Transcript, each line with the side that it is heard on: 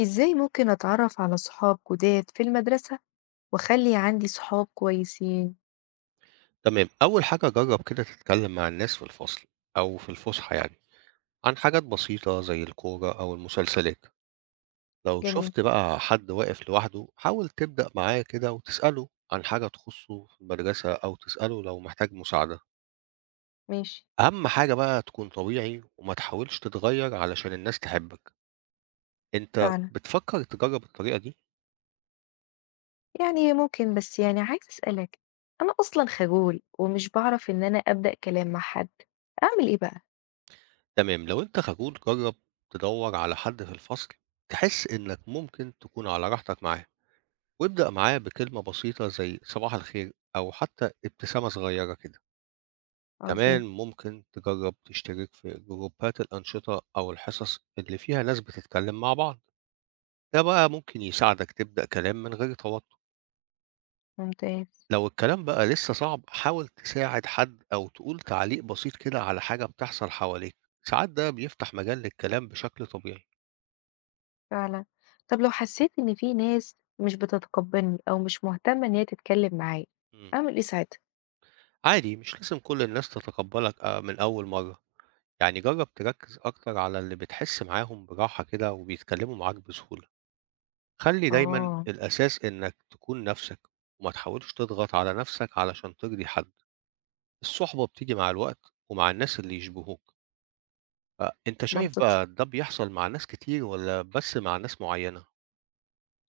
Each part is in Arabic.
left: إزاي ممكن أتعرف على صحاب جداد في المدرسة وأخلي عندي صحاب كويسين؟
right: تمام، أول حاجة جرب كده تتكلم مع الناس في الفصل أو في الفسحة، يعني عن حاجات بسيطة زي الكورة أو المسلسلات. لو
left: جميل.
right: شفت بقى حد واقف لوحده حاول تبدأ معاه كده وتسأله عن حاجة تخصه في المدرسة أو تسأله لو محتاج مساعدة.
left: ماشي.
right: أهم حاجة بقى تكون طبيعي وما تحاولش تتغير علشان الناس تحبك. أنت
left: فعلا،
right: بتفكر تجرب الطريقة دي؟
left: يعني ممكن، بس يعني عايز أسألك، أنا أصلا خجول ومش بعرف إن أنا أبدأ كلام مع حد، أعمل إيه بقى؟
right: تمام، لو أنت خجول جرب تدور على حد في الفصل تحس إنك ممكن تكون على راحتك معاه، وابدأ معاه بكلمة بسيطة زي صباح الخير أو حتى ابتسامة صغيرة كده. كمان
left: عظيم.
right: ممكن تجرب تشترك في جروبات الأنشطة أو الحصص اللي فيها ناس بتتكلم مع بعض، ده بقى ممكن يساعدك تبدأ كلام من غير توتر.
left: ممتاز.
right: لو الكلام بقى لسه صعب حاول تساعد حد أو تقول تعليق بسيط كده على حاجة بتحصل حواليك، ساعات ده بيفتح مجال للكلام بشكل طبيعي.
left: فعلا. طب لو حسيت إن في ناس مش بتتقبلني أو مش مهتمة إن هي تتكلم معايا،
right: مم.
left: أعمل إيه ساعتها؟
right: عادي، مش لازم كل الناس تتقبلك آه، من أول مرة. يعني جرّب تركّز أكتر على اللي بتحس معاهم براحة كده وبيتكلّموا معاك بسهولة، خلّي دايمًا
left: آه.
right: الأساس إنّك تكون نَفْسك وما تحاولش تضغط على نَفْسك علشان ترضي حد، الصُحبة بتيجي مع الوقت ومع الناس اللي يشبهوك. فأنت شايف
left: منطقي،
right: بقى ده بيحصل مع ناس كتير والّا بس مع ناس معيّنة؟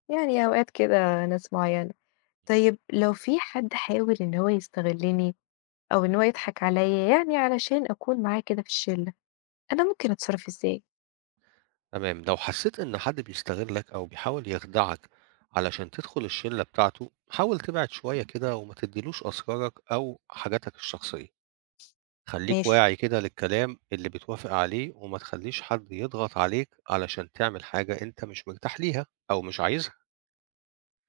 left: يعني أوقات كده ناس معينة. طيب لو في حد حاول إن هو يستغلني أو إن هو يضحك عليّا، يعني علشان أكون معاه كده في الشلة، أنا ممكن أتصرف إزاي؟
right: تمام، لو حسّيت إن حد بيستغلّك أو بيحاول يخدعك علشان تدخُل الشِلّة بتاعته، حاول تبعد شوية كده وما تدّيلوش أسرارك أو حاجاتك الشخصية. خلّيك
left: ماشي.
right: واعي كده للكلام اللي بتوافق عليه، وما تخلّيش حد يضغط عليك علشان تعمل حاجة أنت مش مرتاح ليها أو مش عايزها.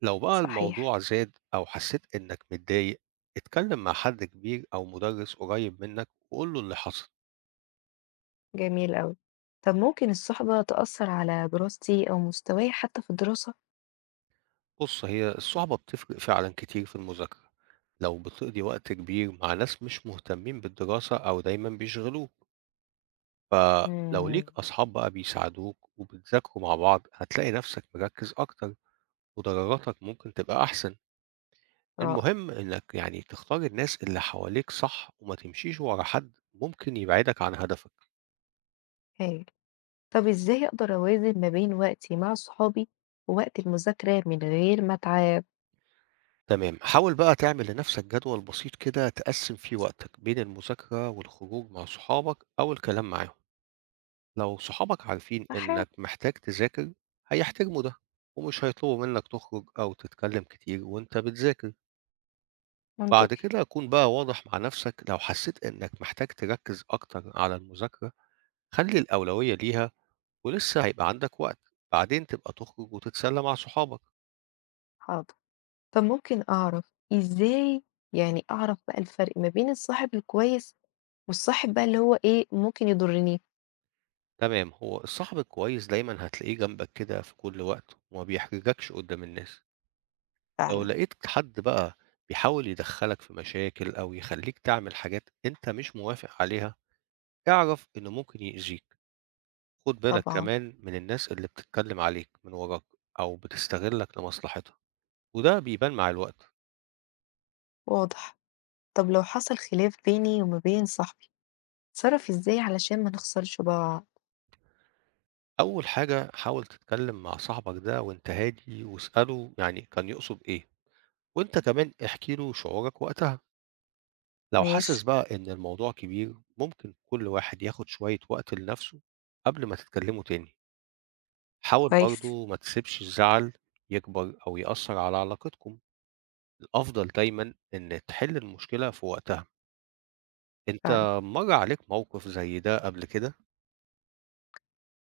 right: لو بقى
left: صحيح.
right: الموضوع زاد أو حسّيت إنّك متضايق، اتكلّم مع حد كبير أو مُدرِّس قريّب منّك وقُل له اللي حصل.
left: جميل أوي. طب ممكن الصحبة تأثّر على دراستي أو مستواي حتى في الدراسة؟
right: بُص، هي الصحبة بتفرق فعلًا كتير في المذاكرة، لو بتقضي وقت كبير مع ناس مش مهتمين بالدراسة أو دايمًا بيشغلوك. فلو
left: إمم.
right: ليك أصحاب بقى بيساعدوك وبتذاكروا مع بعض، هتلاقي نَفْسك مركّز أكتر ودرجاتك ممكن تبقى أحسن.
left: رائع.
right: المهم إنك يعني تختار الناس اللي حواليك صح، وما تمشيش ورا حد ممكن يبعدك عن هدفك.
left: هايل. طب إزاي أقدر أوازن ما بين وقتي مع صحابي ووقت المذاكرة من غير ما أتعب؟
right: تمام، حاول بقى تعمل لنفسك جدول بسيط كده تقسّم فيه وقتك بين المذاكرة والخروج مع صحابك أو الكلام معاهم. لو صحابك عارفين
left: هاحاول.
right: إنك محتاج تذاكر هيحترموا ده، ومش هيطلبوا منك تخرج أو تتكلم كتير وأنت بتذاكر. بعد
left: منطقي.
right: كده كون بقى واضح مع نفسك، لو حسيت إنك محتاج تركز أكتر على المذاكرة خلّي الأولوية ليها ولسه هيبقى عندك وقت، بعدين تبقى تخرج وتتسلى مع صحابك.
left: حاضر. طب ممكن أعرف إزاي، يعني أعرف بقى الفرق ما بين الصاحب الكويس والصاحب بقى اللي هو إيه، ممكن يضرني؟
right: تمام، هو الصاحب الكويس دايمًا هتلاقيه جنبك كده في كل وقت وما بيحرجكش قدّام الناس. لو
left: فعلًا.
right: لقيت حد بقى بيحاول يدخّلك في مشاكل أو يخلّيك تعمل حاجات أنت مش موافق عليها، اعرف إنه ممكن يأذيك. خُد بالك
left: طبعًا.
right: كمان من الناس اللي بتتكلم عليك من وراك أو بتستغلك لمصلحتها، وده بيبان مع الوقت.
left: واضح. طب لو حصل خلاف بيني وما بين صاحبي، اتصرف ازاي علشان ما نخسرش بعض؟
right: أول حاجة حاول تتكلم مع صاحبك ده وأنت هادي واسأله يعني كان يقصد إيه، وأنت كمان احكِ له شعورك وقتها. لو
left: ماشي.
right: حاسس بقى إن الموضوع كبير ممكن كل واحد ياخد شوية وقت لنفسه قبل ما تتكلموا تاني، حاول
left: كويس.
right: برضه ما تسيبش الزعل يكبر أو يأثر على علاقتكم، الأفضل دايمًا إن تحل المشكلة في وقتها.
left: فعلا،
right: أنت مَر عليك موقف زي ده قبل كده؟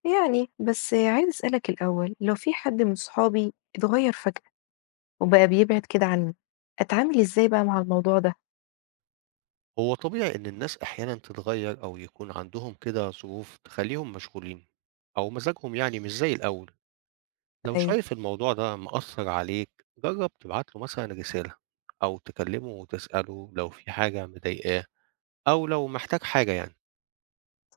left: يعني بس عايز اسألك الأول، لو في حد من صحابي اتغير فجأة وبقى بيبعد كده عني، اتعامل ازاي بقى مع الموضوع ده؟
right: هو طبيعي إن الناس أحيانًا تتغير أو يكون عندهم كده ظروف تخليهم مشغولين أو مزاجهم يعني مش زي الأول. لو
left: أيوه.
right: شايف الموضوع ده مأثر عليك جرب تبعت له مثلا رسالة أو تكلمه وتسأله لو في حاجة مضايقاه أو لو محتاج حاجة يعني.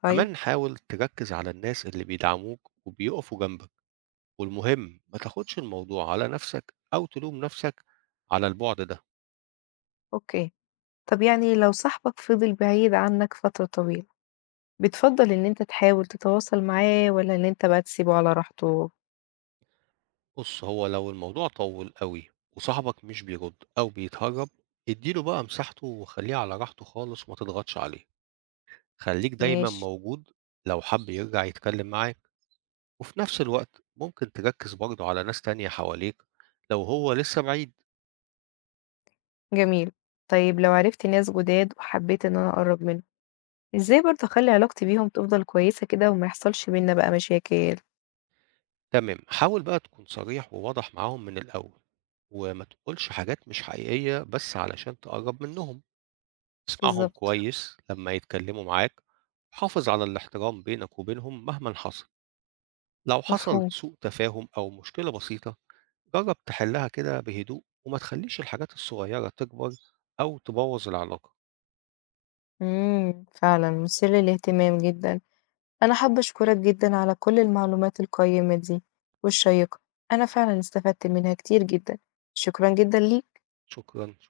left: طيب.
right: كمان حاول تركز على الناس اللي بيدعموك وبيقفوا جنبك، والمهم ما تاخدش الموضوع على نفسك أو تلوم نفسك على البعد ده.
left: اوكي. طب يعني لو صاحبك فضل بعيد عنك فترة طويلة، بتفضل ان انت تحاول تتواصل معاه ولا ان انت بقى تسيبه على راحته؟
right: بص، هو لو الموضوع طول قوي وصاحبك مش بيرد أو بيتهرب اديله بقى مساحته وخليه على راحته خالص وما تضغطش عليه، خليك دايما
left: ماشي.
right: موجود لو حب يرجع يتكلم معاك. وفي نفس الوقت ممكن تركز برضه على ناس تانية حواليك لو هو لسه بعيد.
left: جميل. طيب لو عرفت ناس جداد وحبيت ان انا اقرب منه، إزاي برضه أخلّي علاقتي بيهم تفضل كويسة كده وما يحصلش بيننا بقى مشاكل؟
right: تمام، حاول بقى تكون صريح وواضح معاهم من الأول وما تقولش حاجات مش حقيقية بس علشان تقرب منهم، اسمعهم
left: بالضبط.
right: كويس لما يتكلموا معاك، حافظ على الاحترام بينك وبينهم مهما حصل. لو حصل
left: مفهوم.
right: سوء تفاهم أو مشكلة بسيطة جرب تحلها كده بهدوء وما تخليش الحاجات الصغيرة تكبر أو تبوظ العلاقة.
left: فعلًا مثير للاهتمام جدًا، أنا حابة أشكرك جدًا على كل المعلومات القيّمة دي والشيقة، أنا فعلًا استفدت منها كتير جدًا، شكرًا جدًا ليك.
right: شكرا